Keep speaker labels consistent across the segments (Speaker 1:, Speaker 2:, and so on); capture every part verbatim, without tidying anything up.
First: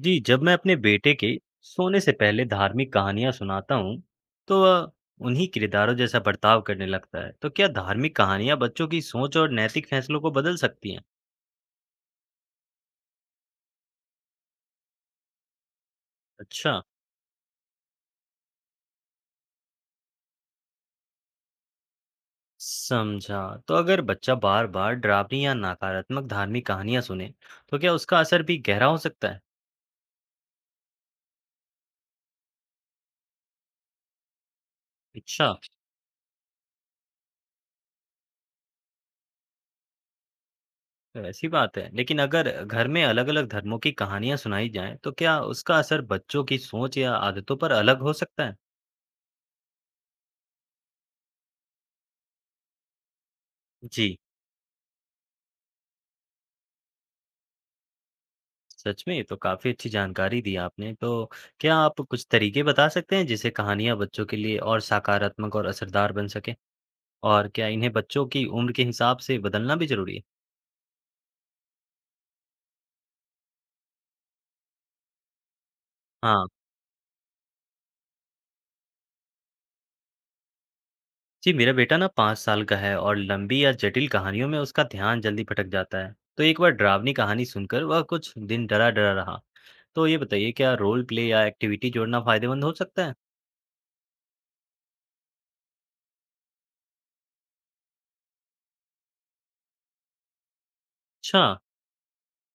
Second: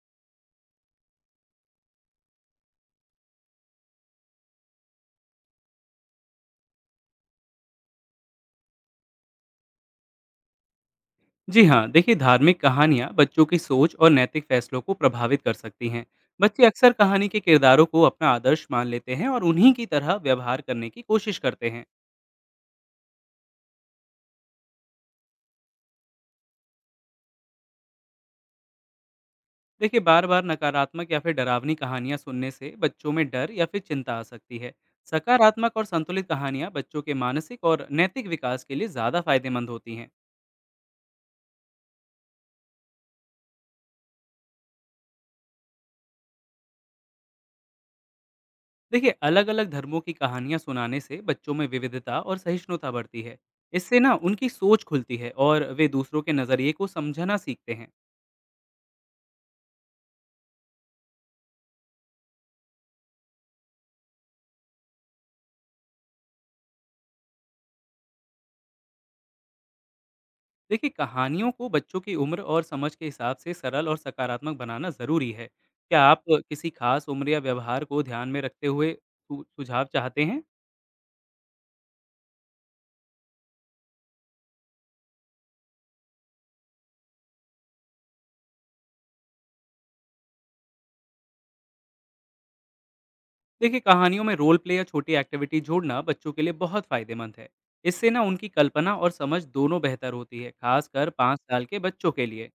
Speaker 1: जी, जब मैं अपने बेटे के सोने से पहले धार्मिक कहानियां सुनाता हूँ, तो वह उन्हीं किरदारों जैसा बर्ताव करने लगता है। तो क्या धार्मिक कहानियां बच्चों की सोच और नैतिक फैसलों को बदल सकती हैं?
Speaker 2: जी हाँ, देखिए धार्मिक कहानियाँ बच्चों की सोच और नैतिक फैसलों को प्रभावित कर सकती हैं। बच्चे
Speaker 1: अच्छा,
Speaker 2: अक्सर कहानी के किरदारों को अपना आदर्श मान लेते हैं और उन्हीं की तरह व्यवहार करने की कोशिश करते हैं।
Speaker 1: समझा। तो अगर बच्चा बार-बार डरावनी या नकारात्मक धार्मिक कहानियां सुने, तो क्या उसका असर भी गहरा हो सकता है?
Speaker 2: देखिए बार बार नकारात्मक या फिर डरावनी कहानियाँ सुनने से बच्चों में डर या फिर चिंता आ सकती है।
Speaker 1: अच्छा,
Speaker 2: सकारात्मक और संतुलित कहानियाँ बच्चों के मानसिक और नैतिक विकास के लिए ज़्यादा फायदेमंद होती हैं।
Speaker 1: तो ऐसी बात है। लेकिन अगर घर में अलग-अलग धर्मों की कहानियां सुनाई जाएं, तो क्या उसका असर बच्चों की सोच या आदतों पर अलग हो सकता है?
Speaker 2: देखिए अलग अलग धर्मों की कहानियां सुनाने से बच्चों में विविधता और सहिष्णुता बढ़ती है। इससे ना
Speaker 1: जी
Speaker 2: उनकी सोच खुलती है और वे दूसरों के नजरिए को समझना सीखते हैं।
Speaker 1: सच में ये तो काफ़ी अच्छी जानकारी दी आपने। तो क्या आप कुछ तरीके बता सकते हैं जिससे कहानियाँ बच्चों के लिए और सकारात्मक और असरदार बन सकें? और क्या इन्हें बच्चों की उम्र के हिसाब से बदलना भी ज़रूरी है?
Speaker 2: देखिए कहानियों को बच्चों की उम्र और समझ के हिसाब से सरल और सकारात्मक बनाना जरूरी है। क्या आप
Speaker 1: हाँ,
Speaker 2: किसी खास उम्र या व्यवहार को ध्यान में रखते हुए सु- सुझाव चाहते हैं?
Speaker 1: जी मेरा बेटा ना पाँच साल का है और लंबी या जटिल कहानियों में उसका ध्यान जल्दी भटक जाता है। तो एक बार डरावनी कहानी सुनकर वह कुछ दिन डरा-डरा रहा। तो ये बताइए क्या रोल प्ले या एक्टिविटी जोड़ना फ़ायदेमंद हो सकता है?
Speaker 2: देखिए कहानियों में रोल प्ले या छोटी एक्टिविटी जोड़ना बच्चों के लिए बहुत फायदेमंद है। इससे ना उनकी कल्पना और समझ दोनों बेहतर होती है, खासकर पाँच
Speaker 1: अच्छा।
Speaker 2: साल के बच्चों के लिए।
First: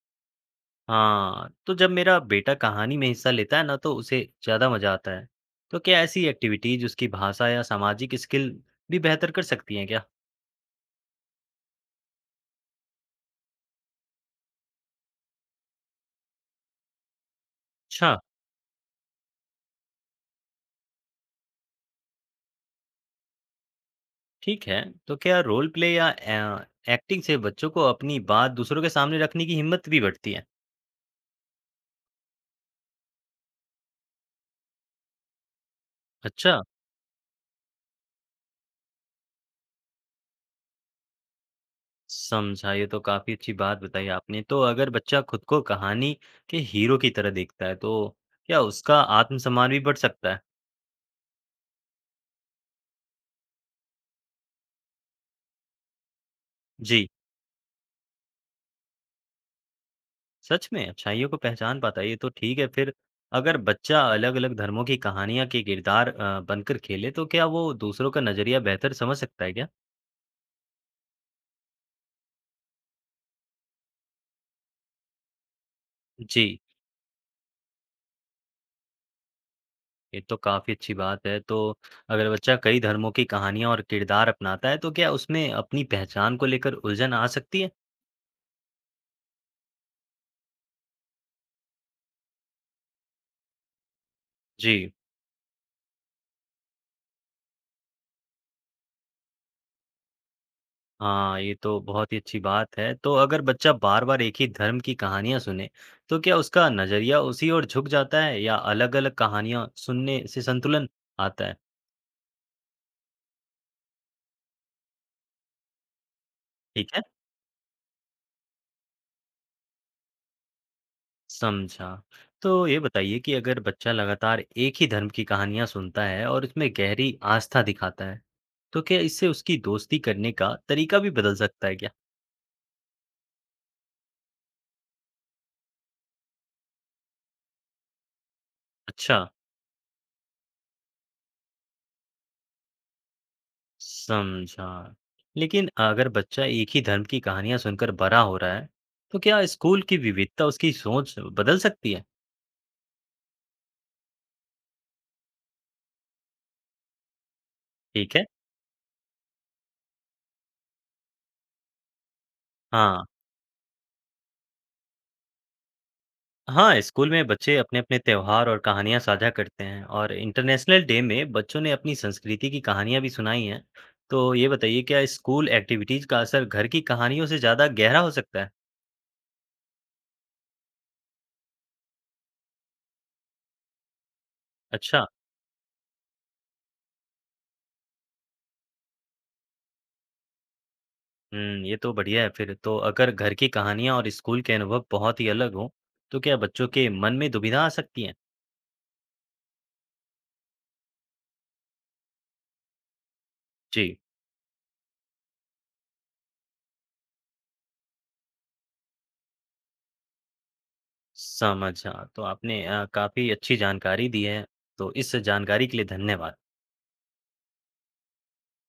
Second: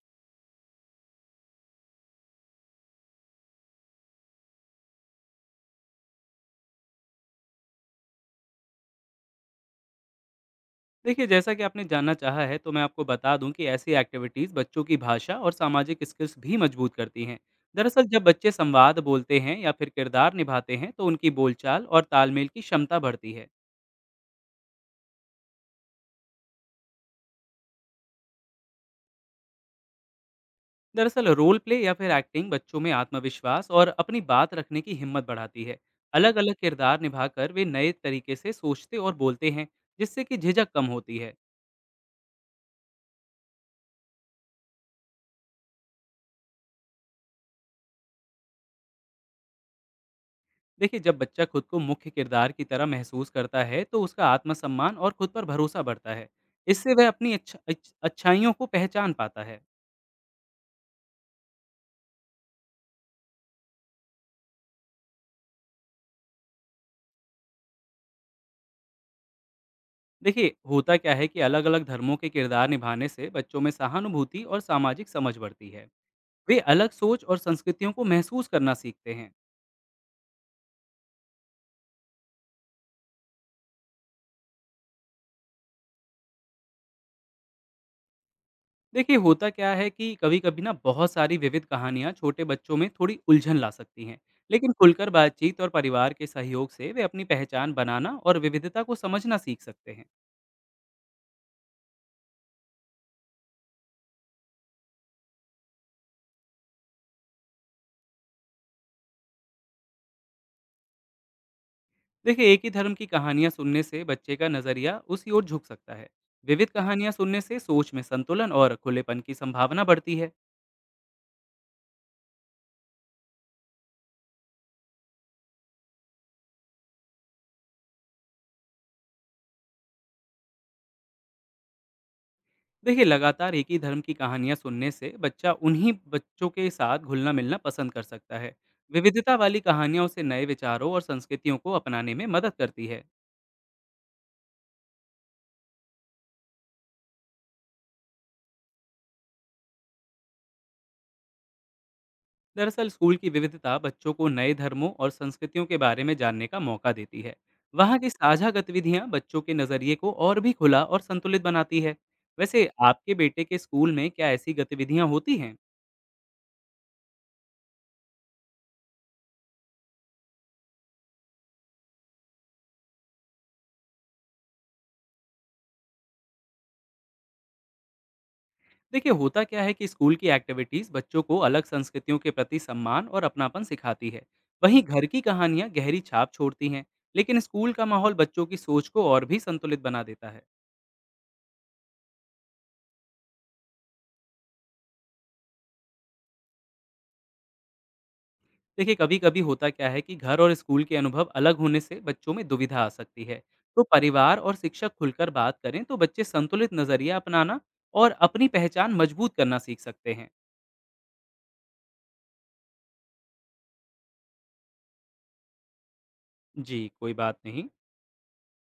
Speaker 1: हाँ, तो जब मेरा बेटा कहानी में हिस्सा लेता है ना तो उसे ज़्यादा मज़ा आता है। तो क्या ऐसी एक्टिविटीज उसकी भाषा या सामाजिक स्किल भी बेहतर कर सकती हैं क्या?
Speaker 2: देखिए जैसा कि आपने जानना चाहा है तो मैं आपको बता दूं कि ऐसी एक्टिविटीज़ बच्चों की भाषा और सामाजिक स्किल्स भी मजबूत करती हैं। दरअसल
Speaker 1: अच्छा,
Speaker 2: जब बच्चे संवाद बोलते हैं या फिर किरदार निभाते हैं तो उनकी बोलचाल और तालमेल की क्षमता बढ़ती है।
Speaker 1: ठीक है। तो क्या रोल प्ले या एक्टिंग से बच्चों को अपनी बात दूसरों के सामने रखने की हिम्मत भी बढ़ती है?
Speaker 2: दरअसल रोल प्ले या फिर एक्टिंग बच्चों में आत्मविश्वास और अपनी बात रखने की हिम्मत बढ़ाती है। अलग अलग
Speaker 1: अच्छा,
Speaker 2: किरदार निभाकर वे नए तरीके से सोचते और बोलते हैं, जिससे कि झिझक कम होती है।
Speaker 1: समझा। ये तो काफ़ी अच्छी बात बताई आपने। तो अगर बच्चा खुद को कहानी के हीरो की तरह देखता है तो क्या उसका आत्मसम्मान भी बढ़ सकता है?
Speaker 2: देखिए जब बच्चा खुद को मुख्य किरदार की तरह महसूस करता है तो उसका आत्मसम्मान और खुद पर भरोसा बढ़ता है। इससे वह
Speaker 1: जी।
Speaker 2: अपनी अच्छा, अच्छ- अच्छाइयों को पहचान पाता है।
Speaker 1: सच में? अच्छाइयों को पहचान पाता है, ये तो ठीक है। फिर अगर बच्चा अलग-अलग धर्मों की कहानियाँ के किरदार अ, बनकर खेले, तो क्या वो दूसरों का नज़रिया बेहतर समझ सकता है क्या?
Speaker 2: देखिए होता क्या है कि अलग अलग धर्मों के किरदार निभाने से बच्चों में सहानुभूति और सामाजिक समझ बढ़ती है। वे
Speaker 1: जी,
Speaker 2: अलग सोच और संस्कृतियों को महसूस करना सीखते हैं।
Speaker 1: ये तो काफ़ी अच्छी बात है। तो अगर बच्चा कई धर्मों की कहानियाँ और किरदार अपनाता है, तो क्या उसमें अपनी पहचान को लेकर उलझन आ सकती है?
Speaker 2: देखिए होता क्या है कि कभी कभी ना बहुत सारी विविध कहानियाँ छोटे बच्चों में थोड़ी उलझन ला सकती हैं। लेकिन
Speaker 1: जी,
Speaker 2: खुलकर बातचीत और परिवार के सहयोग से वे अपनी पहचान बनाना और विविधता को समझना सीख सकते हैं।
Speaker 1: हाँ, ये तो बहुत ही अच्छी बात है। तो अगर बच्चा बार-बार एक ही धर्म की कहानियाँ सुने, तो क्या उसका नज़रिया उसी ओर झुक जाता है या अलग-अलग कहानियाँ सुनने से संतुलन आता है?
Speaker 2: देखिए एक ही धर्म की कहानियां सुनने से बच्चे का नजरिया उसी ओर झुक सकता है। विविध
Speaker 1: ठीक है।
Speaker 2: कहानियां सुनने से सोच में संतुलन और खुलेपन की संभावना बढ़ती है।
Speaker 1: समझा। तो ये बताइए कि अगर बच्चा लगातार एक ही धर्म की कहानियाँ सुनता है और इसमें गहरी आस्था दिखाता है, तो क्या इससे उसकी दोस्ती करने का तरीका भी बदल सकता है क्या?
Speaker 2: देखिए लगातार एक ही धर्म की कहानियां सुनने से बच्चा उन्हीं बच्चों के साथ घुलना मिलना पसंद कर सकता है।
Speaker 1: अच्छा,
Speaker 2: विविधता वाली कहानियां उसे नए विचारों और संस्कृतियों को अपनाने में मदद करती है।
Speaker 1: समझा। लेकिन अगर बच्चा एक ही धर्म की कहानियाँ सुनकर बड़ा हो रहा है, तो क्या स्कूल की विविधता उसकी सोच बदल सकती है?
Speaker 2: दरअसल स्कूल की विविधता बच्चों को नए धर्मों और संस्कृतियों के बारे में जानने का मौका देती है। वहाँ की
Speaker 1: ठीक है।
Speaker 2: साझा गतिविधियाँ बच्चों के नज़रिए को और भी खुला और संतुलित बनाती है। वैसे
Speaker 1: हाँ।
Speaker 2: आपके बेटे के स्कूल में क्या ऐसी गतिविधियाँ होती हैं?
Speaker 1: हाँ, स्कूल में बच्चे अपने-अपने त्योहार और कहानियाँ साझा करते हैं और इंटरनेशनल डे में बच्चों ने अपनी संस्कृति की कहानियाँ भी सुनाई हैं। तो ये बताइए क्या स्कूल एक्टिविटीज़ का असर घर की कहानियों से ज़्यादा गहरा हो सकता है?
Speaker 2: देखिए होता क्या है कि स्कूल की एक्टिविटीज़ बच्चों को अलग संस्कृतियों के प्रति सम्मान और अपनापन सिखाती है। वहीं घर
Speaker 1: अच्छा,
Speaker 2: की कहानियाँ गहरी छाप छोड़ती हैं, लेकिन स्कूल का माहौल बच्चों की सोच को और भी संतुलित बना देता है।
Speaker 1: हुँ, ये तो बढ़िया है फिर। तो अगर घर की कहानियाँ और स्कूल के अनुभव बहुत ही अलग हों, तो क्या बच्चों के मन में दुविधा आ सकती है?
Speaker 2: देखिए कभी-कभी होता क्या है कि घर और स्कूल के अनुभव अलग होने से बच्चों में दुविधा आ सकती है। तो
Speaker 1: जी,
Speaker 2: परिवार और शिक्षक खुलकर बात करें तो बच्चे संतुलित नज़रिया अपनाना और अपनी पहचान मजबूत करना सीख सकते हैं।
Speaker 1: समझा। तो आपने अ, काफ़ी अच्छी जानकारी दी है, तो इस जानकारी के लिए धन्यवाद।
Speaker 2: जी, कोई बात नहीं।